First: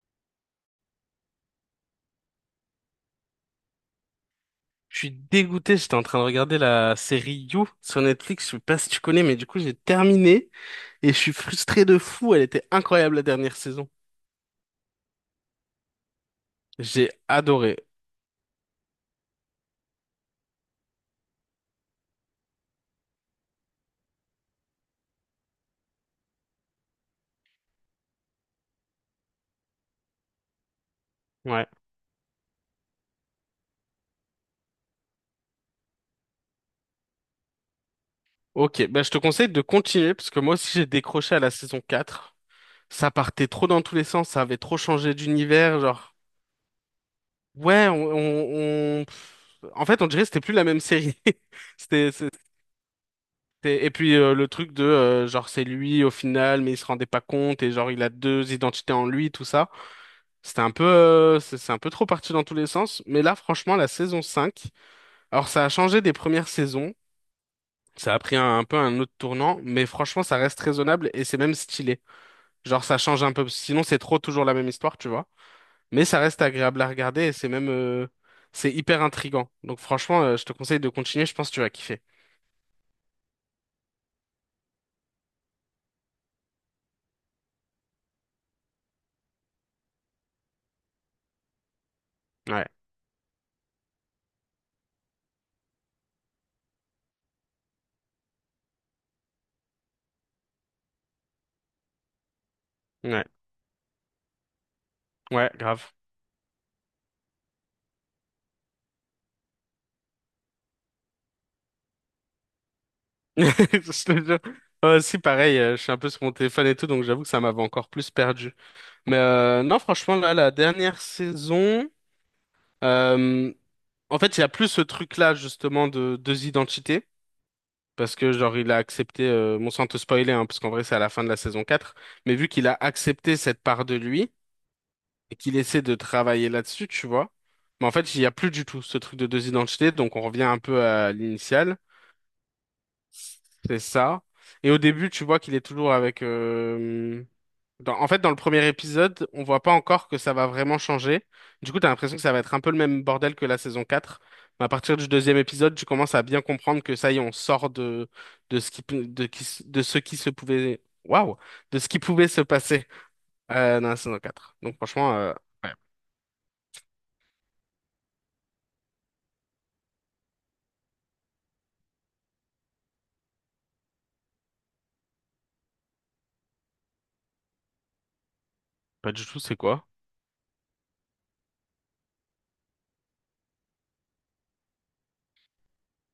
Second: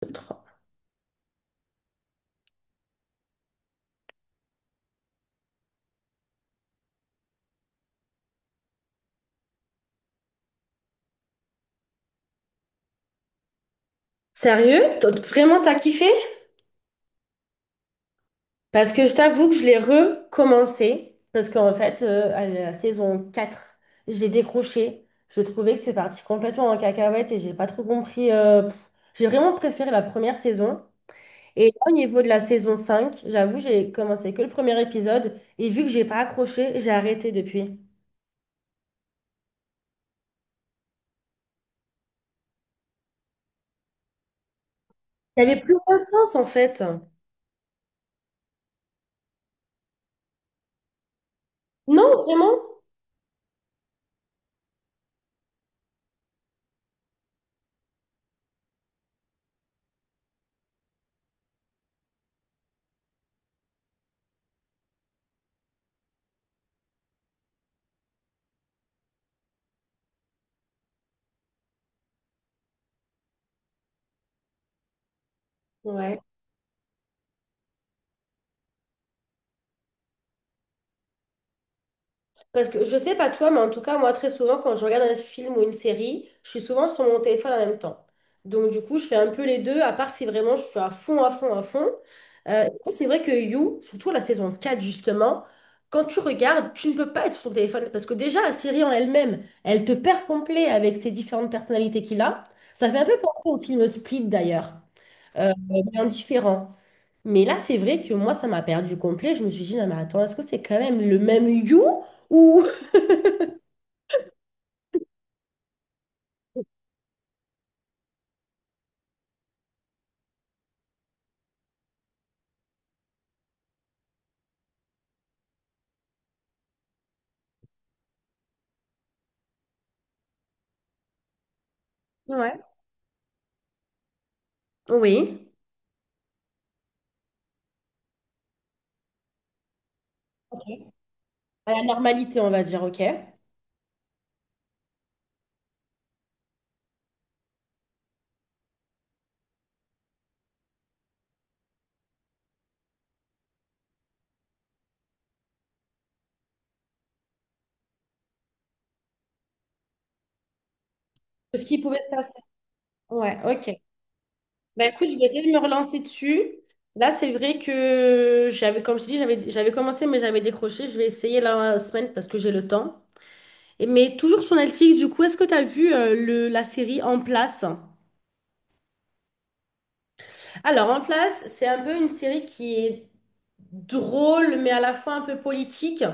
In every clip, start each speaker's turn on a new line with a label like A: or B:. A: Contrat
B: Je suis dégoûté, j'étais en train de regarder la série You sur Netflix, je sais pas si tu connais, mais du coup j'ai terminé et je suis frustré de fou, elle était incroyable la dernière saison.
A: Sérieux? Vraiment, t'as kiffé?
B: J'ai adoré.
A: Parce que je t'avoue que je l'ai recommencé. Parce qu'en fait, à la saison quatre j'ai décroché. Je trouvais que c'est parti complètement en cacahuète et j'ai pas trop compris. Pff. J'ai vraiment préféré la première saison.
B: Ouais.
A: Et là, au niveau de la saison 5, j'avoue, j'ai commencé que le premier épisode et vu que j'ai pas accroché, j'ai arrêté depuis.
B: Ok, bah je te conseille de continuer parce que moi aussi j'ai décroché à la saison 4. Ça partait trop dans tous les sens, ça avait trop changé
A: Ça avait plus
B: d'univers,
A: aucun
B: genre
A: sens en fait.
B: ouais, en fait on dirait que c'était plus la même série. C'était,
A: Non, vraiment?
B: et, et puis le truc de genre c'est lui au final, mais il se rendait pas compte et genre il a deux identités en lui, tout ça. C'était un peu, c'est un peu trop parti dans tous les sens. Mais là, franchement, la saison cinq, alors ça a changé des premières saisons. Ça a pris un peu un autre tournant, mais franchement, ça reste raisonnable et c'est même stylé. Genre, ça change un peu. Sinon, c'est trop toujours la même histoire, tu vois. Mais ça
A: Ouais.
B: reste agréable à regarder et c'est même, c'est hyper intriguant. Donc, franchement, je te conseille de continuer. Je pense que tu vas kiffer.
A: Parce que je sais pas toi, mais en tout cas, moi, très souvent, quand je regarde un film ou une série, je suis souvent sur mon téléphone en même temps. Donc, du coup, je fais un peu les deux, à part si vraiment je suis à fond, à fond, à fond. Euh,
B: Ouais,
A: c'est vrai que You, surtout la saison 4 justement, quand tu regardes, tu ne peux pas être sur ton téléphone. Parce que déjà, la série en elle-même, elle te perd complet avec ses différentes personnalités qu'il a. Ça fait un peu
B: ouais,
A: penser au film Split, d'ailleurs,
B: ouais, grave.
A: mais en différent. Mais là, c'est vrai que moi, ça m'a perdu complet. Je me suis dit, non, mais attends, est-ce que c'est quand même le même You? Ou
B: Je te jure. Ouais, si, pareil, je suis un peu sur mon téléphone et tout, donc j'avoue que ça m'avait encore plus perdu. Mais non, franchement, là, la dernière saison, euh, en fait, il y a plus ce truc-là, justement, de deux identités. Parce que, genre, il a accepté, bon, sans te spoiler, hein, parce qu'en vrai, c'est à la fin de la saison quatre, mais vu
A: ouais.
B: qu'il a accepté cette part de lui et
A: Oui.
B: qu'il essaie de travailler là-dessus, tu vois. Mais en fait, il n'y a plus du tout ce truc de deux identités, donc on revient un peu
A: Ok.
B: à
A: À
B: l'initiale,
A: la normalité, on va dire, ok.
B: c'est ça. Et au début, tu vois qu'il est toujours avec... en fait, dans le premier épisode, on voit pas encore que ça va vraiment changer. Du coup, t'as l'impression que ça va être un peu le même bordel que la saison 4. Mais à partir du deuxième épisode, tu commences à bien comprendre que ça y est, on sort de ce qui, peut- de, qui s- de ce qui se pouvait, waouh,
A: Ce qui
B: de ce qui
A: pouvait se
B: pouvait
A: passer.
B: se passer,
A: Ouais, ok.
B: dans la saison quatre. Donc,
A: Bah écoute,
B: franchement,
A: je vais essayer de me
B: ouais,
A: relancer dessus. Là, c'est vrai que j'avais, comme je dis, j'avais commencé, mais j'avais décroché. Je vais essayer la semaine parce que j'ai le temps. Et, mais toujours sur Netflix, du coup, est-ce que tu as vu la série En Place?
B: pas du tout, c'est quoi?
A: Alors, En place, c'est un peu une série qui est drôle, mais à la fois un peu politique,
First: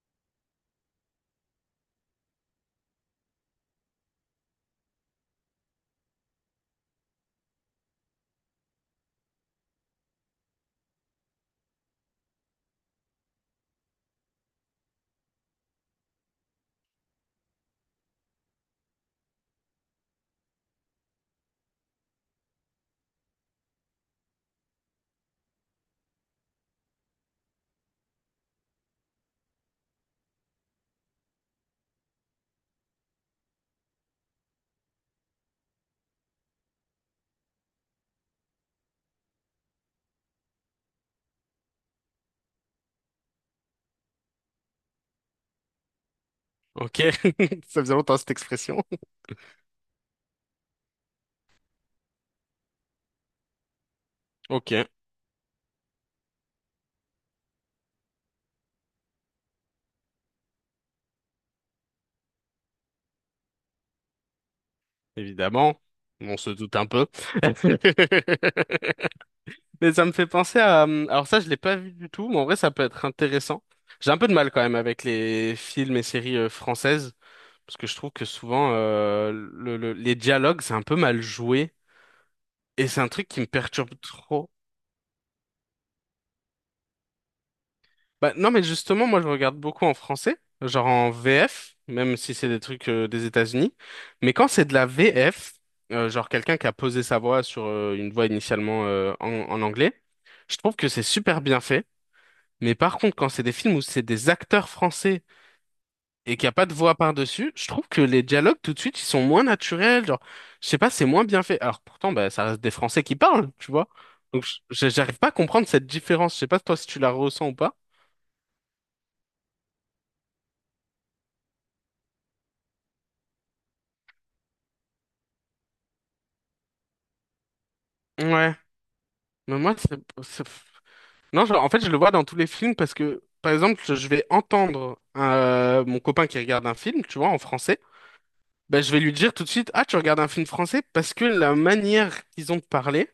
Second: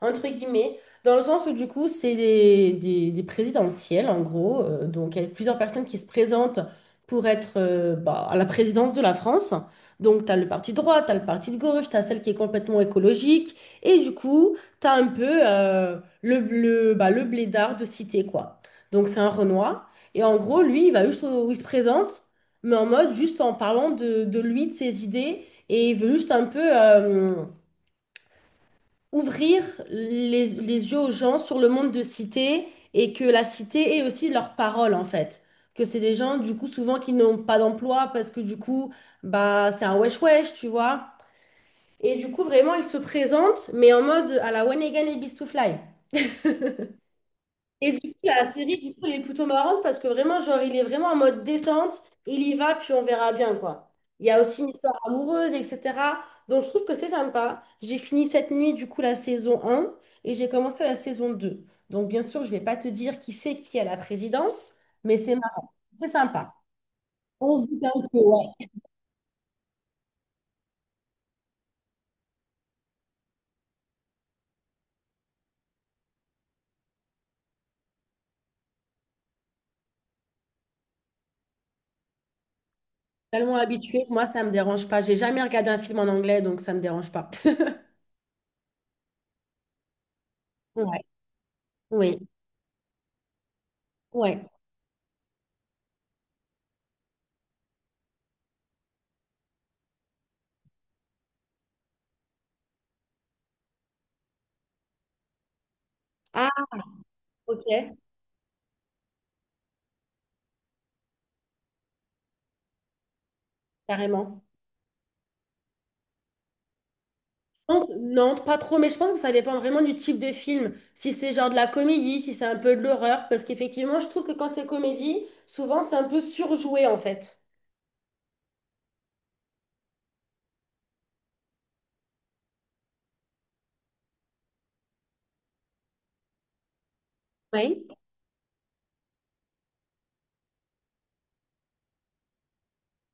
A: entre guillemets, dans le sens où du coup, c'est des présidentielles, en gros. Donc, il y a plusieurs personnes qui se présentent pour être bah, à la présidence de la France. Donc, tu as le parti de droite, tu as le parti de gauche, tu as celle qui est complètement écologique. Et du coup, tu as un peu bah, le blédard de cité, quoi. Donc, c'est un Renoir. Et en gros, lui, il va juste où il se présente mais en mode juste en parlant de lui, de ses idées, et il veut juste un peu ouvrir les yeux aux gens sur le monde de cité et que la cité est aussi leur parole en fait. Que c'est des gens du coup souvent qui n'ont pas d'emploi parce que du coup bah c'est un wesh wesh, tu vois. Et du coup vraiment il se présente mais en mode à la When Again et Beast to Fly.
B: Ok. Ça
A: Et
B: faisait
A: du
B: longtemps
A: coup,
B: cette
A: la série,
B: expression.
A: du coup, elle est plutôt marrante parce que vraiment, genre, il est vraiment en mode détente, il y va, puis on verra bien, quoi. Il y a aussi une
B: Ok,
A: histoire amoureuse, etc. Donc, je trouve que c'est sympa. J'ai fini cette nuit, du coup, la saison un, et j'ai commencé la saison 2. Donc, bien sûr, je vais pas te dire qui c'est qui est à la présidence, mais c'est marrant.
B: évidemment.
A: C'est
B: On se
A: sympa.
B: doute un peu.
A: On se dit un peu, ouais.
B: Mais ça me fait penser à... Alors ça, je l'ai pas vu du tout, mais en vrai, ça peut être intéressant. J'ai un peu de mal quand même avec les films et séries françaises, parce que je trouve que souvent, les dialogues, c'est un peu mal joué, et c'est un truc qui me
A: Tellement
B: perturbe
A: habitué que moi, ça
B: trop.
A: me dérange pas. J'ai jamais regardé un film en anglais, donc ça me dérange pas.
B: Bah, non, mais justement, moi, je regarde beaucoup en français, genre
A: Ouais,
B: en VF, même
A: oui,
B: si c'est des trucs des États-Unis. Mais
A: ouais.
B: quand c'est de la VF, genre quelqu'un qui a posé sa voix sur une voix initialement en anglais, je trouve que c'est super bien fait. Mais par contre, quand c'est des films où c'est des acteurs français et qu'il n'y
A: Ah,
B: a pas de voix par-dessus,
A: ok,
B: je trouve que les dialogues, tout de suite, ils sont moins naturels. Genre, je sais pas, c'est moins bien fait. Alors pourtant, bah, ça reste des Français qui parlent, tu vois.
A: carrément.
B: Donc, j'arrive pas à comprendre cette différence. Je sais pas toi si tu la ressens ou pas.
A: Non, pas trop, mais je pense que ça dépend vraiment du type de film. Si c'est genre de la comédie, si c'est un peu de l'horreur, parce qu'effectivement, je trouve que quand c'est comédie, souvent c'est un peu surjoué en fait.
B: Ouais. Mais moi, Non, genre, en fait, je le vois dans tous les films parce que, par exemple, je vais entendre mon copain qui regarde un film, tu vois, en français.
A: Ouais.
B: Ben je vais lui dire tout de suite, ah, tu regardes un film français parce que la manière qu'ils ont de parler,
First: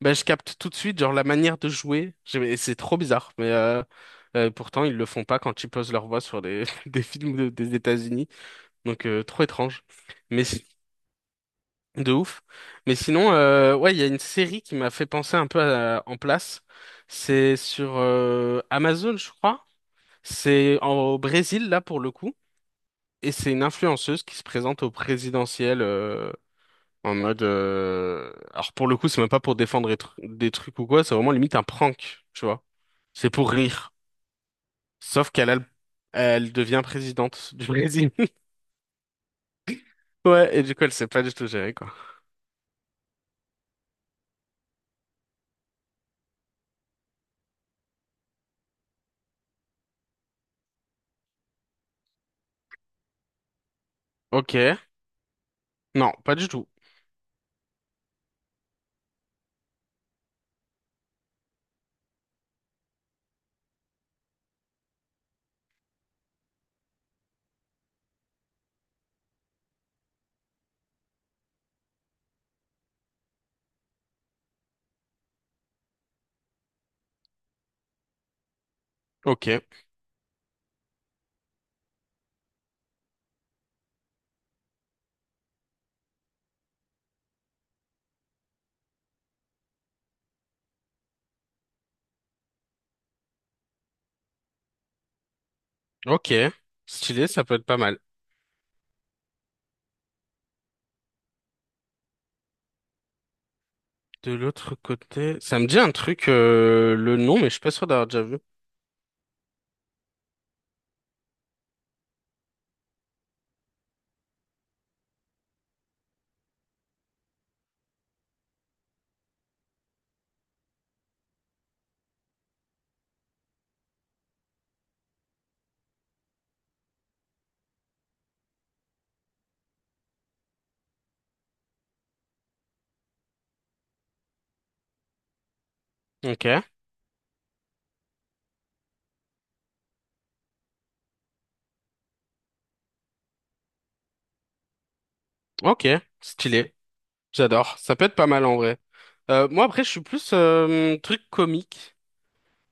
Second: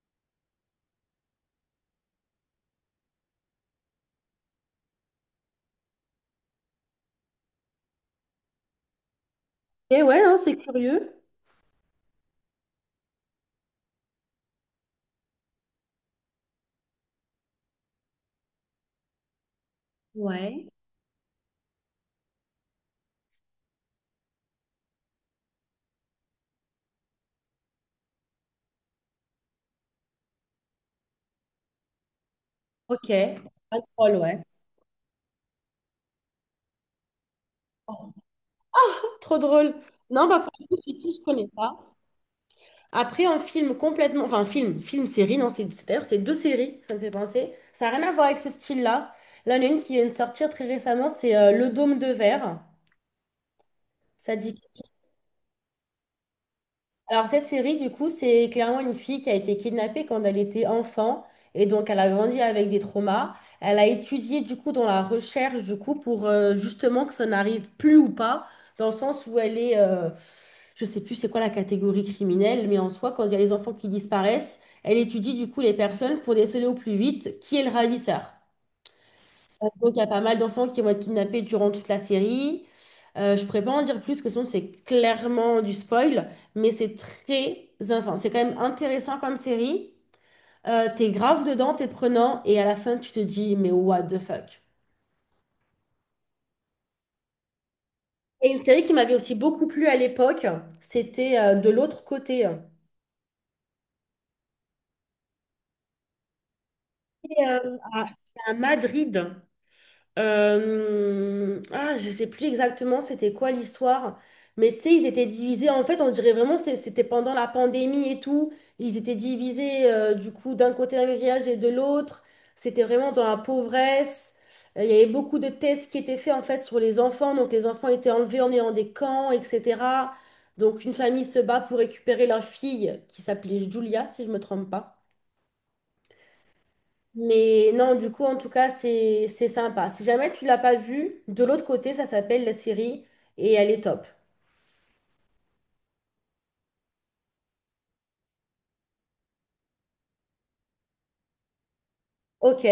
B: ben, je capte tout de suite, genre la manière de jouer. C'est trop bizarre, mais pourtant ils le font pas quand ils posent leur voix sur des, des États-Unis. Donc trop étrange,
A: Et ouais, hein,
B: mais
A: c'est
B: si-
A: curieux.
B: de ouf. Mais sinon, ouais, il y a une série qui m'a fait penser un peu à En Place. C'est sur Amazon, je crois.
A: Ouais.
B: Au Brésil là pour le coup, et c'est une influenceuse qui se présente au présidentiel en mode, alors pour le coup, c'est même pas pour défendre des trucs ou quoi, c'est vraiment limite un prank, tu vois.
A: Ok,
B: C'est pour
A: pas
B: rire.
A: drôle, ouais.
B: Sauf qu'elle a le- Elle devient présidente du Brésil.
A: Trop drôle. Non, bah pour
B: Ouais, et
A: le
B: du
A: coup,
B: coup, elle sait
A: celui-ci,
B: pas
A: je
B: du tout
A: connais
B: gérer,
A: pas.
B: quoi.
A: Après, en film complètement, enfin film, film, série, non, d'ailleurs c'est deux séries, ça me fait penser. Ça n'a rien à voir avec ce style-là. Là, il y en a une qui vient de sortir très récemment, c'est Le Dôme de Verre. Ça dit.
B: Ok. Non, pas du tout.
A: Alors, cette série, du coup, c'est clairement une fille qui a été kidnappée quand elle était enfant. Et donc, elle a grandi avec des traumas. Elle a étudié, du coup, dans la recherche, du coup, pour justement que ça n'arrive plus ou pas, dans le sens où elle est, je sais plus c'est quoi la catégorie criminelle, mais en soi, quand il y a les enfants qui disparaissent, elle étudie, du coup, les personnes pour déceler au plus vite qui est le ravisseur.
B: Ok.
A: Donc, il y a pas mal d'enfants qui vont être kidnappés durant toute la série. Je ne pourrais pas en dire plus, que sinon c'est clairement du spoil, mais c'est très, enfin, c'est quand même intéressant comme série. T'es grave dedans, t'es prenant, et à la fin tu te dis, mais what the fuck.
B: Ok. Stylé, ça peut être pas mal.
A: Et une série qui m'avait aussi beaucoup plu à l'époque, c'était De l'autre côté.
B: De l'autre côté, ça me dit un truc, le nom,
A: Et,
B: mais je suis pas sûr d'avoir déjà vu.
A: à Madrid. Ah, je sais plus exactement c'était quoi l'histoire, mais tu sais, ils étaient divisés. En fait, on dirait vraiment c'était pendant la pandémie et tout. Ils étaient divisés du coup d'un côté un grillage et de l'autre. C'était vraiment dans la pauvresse. Il y avait beaucoup de tests qui étaient faits en fait sur les enfants. Donc les enfants étaient enlevés, emmenés dans des camps, etc. Donc une famille se bat pour récupérer leur fille qui s'appelait Julia, si je me trompe pas.
B: Ok.
A: Mais non, du coup, en tout cas, c'est sympa. Si jamais tu l'as pas vu, de l'autre côté, ça s'appelle la série et elle est top.
B: Ok. Stylé. J'adore. Ça peut être pas mal en vrai. Moi, après, je suis plus truc comique.
A: Ok.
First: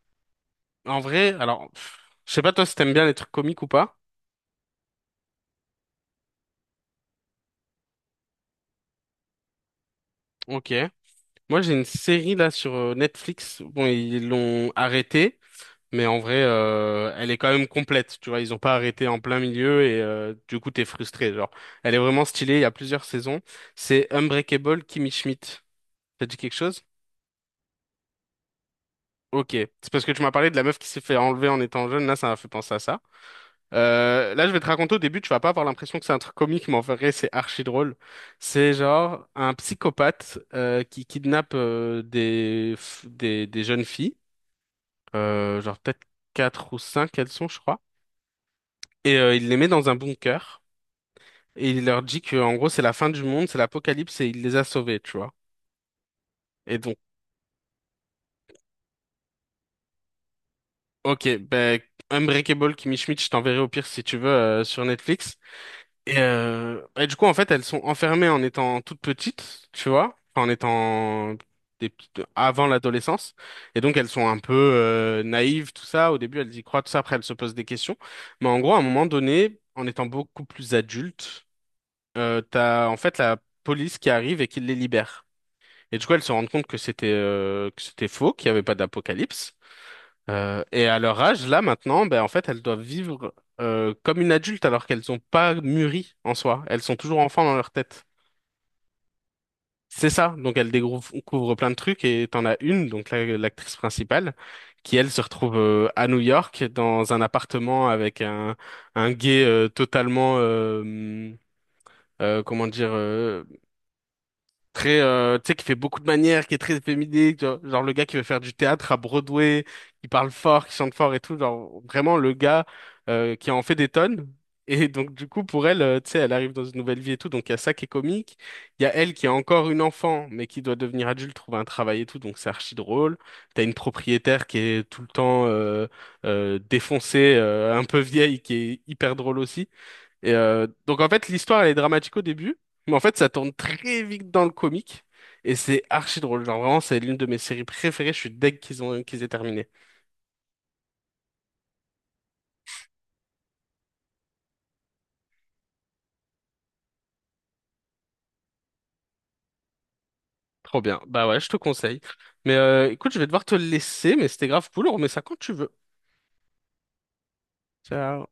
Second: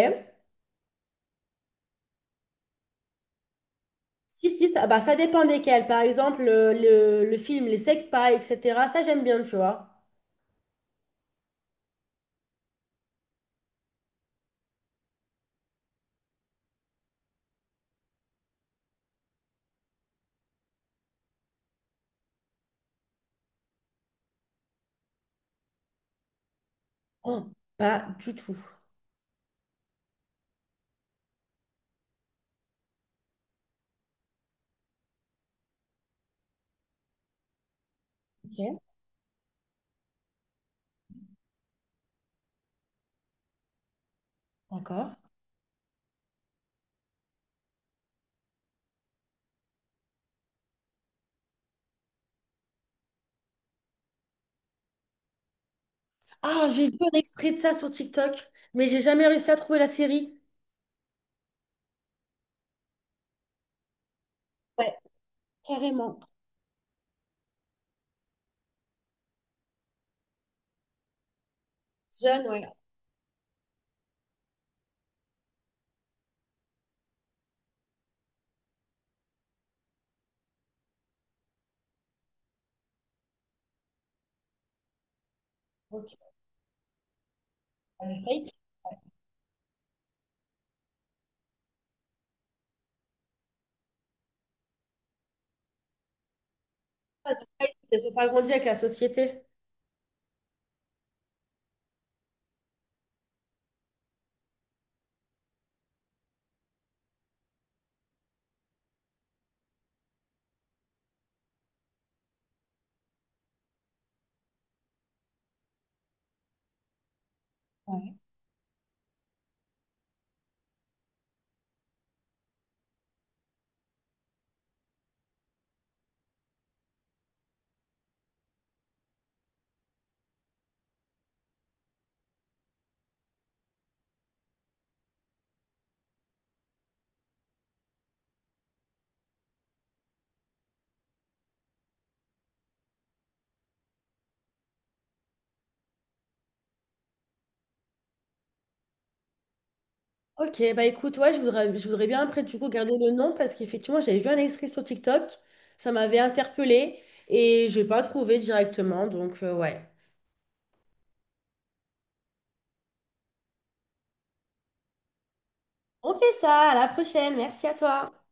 B: En vrai, alors, pff, je sais pas toi si t'aimes bien les trucs comiques ou pas.
A: Si, si, ça, bah, ça dépend desquels. Par exemple, le film Les Secpa, etc. Ça, j'aime bien, tu vois.
B: Ok. Moi, j'ai une série là sur Netflix. Bon, ils l'ont arrêtée, mais en vrai, elle est quand même complète. Tu vois, ils ont pas arrêté en plein milieu et du coup, t'es frustré. Genre, elle est vraiment stylée. Il y a plusieurs saisons. C'est Unbreakable Kimmy Schmidt. Ça te dit quelque chose?
A: Oh, pas du tout.
B: Ok. C'est parce que tu m'as parlé de la meuf qui s'est fait enlever en étant jeune. Là, ça m'a fait penser à ça. Là, je vais te raconter au début, tu vas pas avoir l'impression que c'est un truc comique, mais en vrai, c'est archi drôle. C'est
A: Ok,
B: genre un psychopathe qui kidnappe des, jeunes filles,
A: d'accord.
B: genre peut-être quatre ou cinq elles sont, je crois, et il les met dans un bunker et il leur dit que en gros c'est la fin du monde, c'est l'apocalypse et il les a sauvées, tu vois.
A: Ah,
B: Et
A: j'ai vu
B: donc,
A: un extrait de ça sur TikTok, mais j'ai jamais réussi à trouver la série.
B: ok, ben Unbreakable Kimmy Schmidt, je t'enverrai au pire si tu veux sur
A: Ouais,
B: Netflix.
A: carrément.
B: Et du coup, en fait, elles sont enfermées en étant toutes petites, tu vois, enfin, en étant des petites
A: Jeune, ouais.
B: avant l'adolescence. Et donc, elles sont un peu naïves, tout ça. Au début, elles y croient, tout ça. Après, elles se posent des questions. Mais en gros, à un moment donné, en étant beaucoup plus adultes, t'as en fait la police qui arrive et qui les libère. Et du coup, elles
A: Ok.
B: se rendent compte que c'était
A: Elles
B: faux,
A: ont
B: qu'il n'y avait pas d'apocalypse. Et à leur âge, là maintenant, ben, en fait, elles doivent vivre comme une adulte alors qu'elles n'ont pas mûri en soi. Elles sont toujours enfants dans
A: pas
B: leur tête.
A: Elles ont pas grandi avec la société.
B: C'est ça. Donc elles découvrent plein de trucs et t'en as une, l'actrice principale, qui elle se retrouve à New York dans un appartement avec un gay totalement, euh, comment dire, euh, très tu sais qui fait beaucoup de manières qui est très efféminé tu vois. Genre le gars qui veut faire du théâtre à Broadway qui parle fort qui chante fort et tout genre vraiment le gars qui en fait des tonnes et donc du coup pour elle tu sais elle arrive dans une nouvelle vie et tout donc il y a ça qui est comique, il y a elle qui est encore une enfant mais qui doit devenir adulte trouver un travail et tout donc c'est archi drôle, t'as une propriétaire qui est tout le temps défoncée un peu vieille qui est hyper drôle aussi et donc en fait, l'histoire elle est dramatique au début, mais en fait ça tourne très vite dans le comique et c'est archi drôle. Genre vraiment, c'est l'une de mes séries préférées. Je suis deg qu'ils aient terminé.
A: Ok, bah écoute, ouais, je voudrais bien après du coup garder le nom parce qu'effectivement j'avais vu un extrait sur TikTok, ça m'avait interpellée et j'ai pas trouvé directement, donc ouais.
B: Trop bien. Bah ouais, je te conseille. Mais écoute, je vais devoir te laisser, mais c'était grave cool. On remet ça quand tu veux.
A: On fait ça, à la prochaine, merci à toi.
B: Ciao.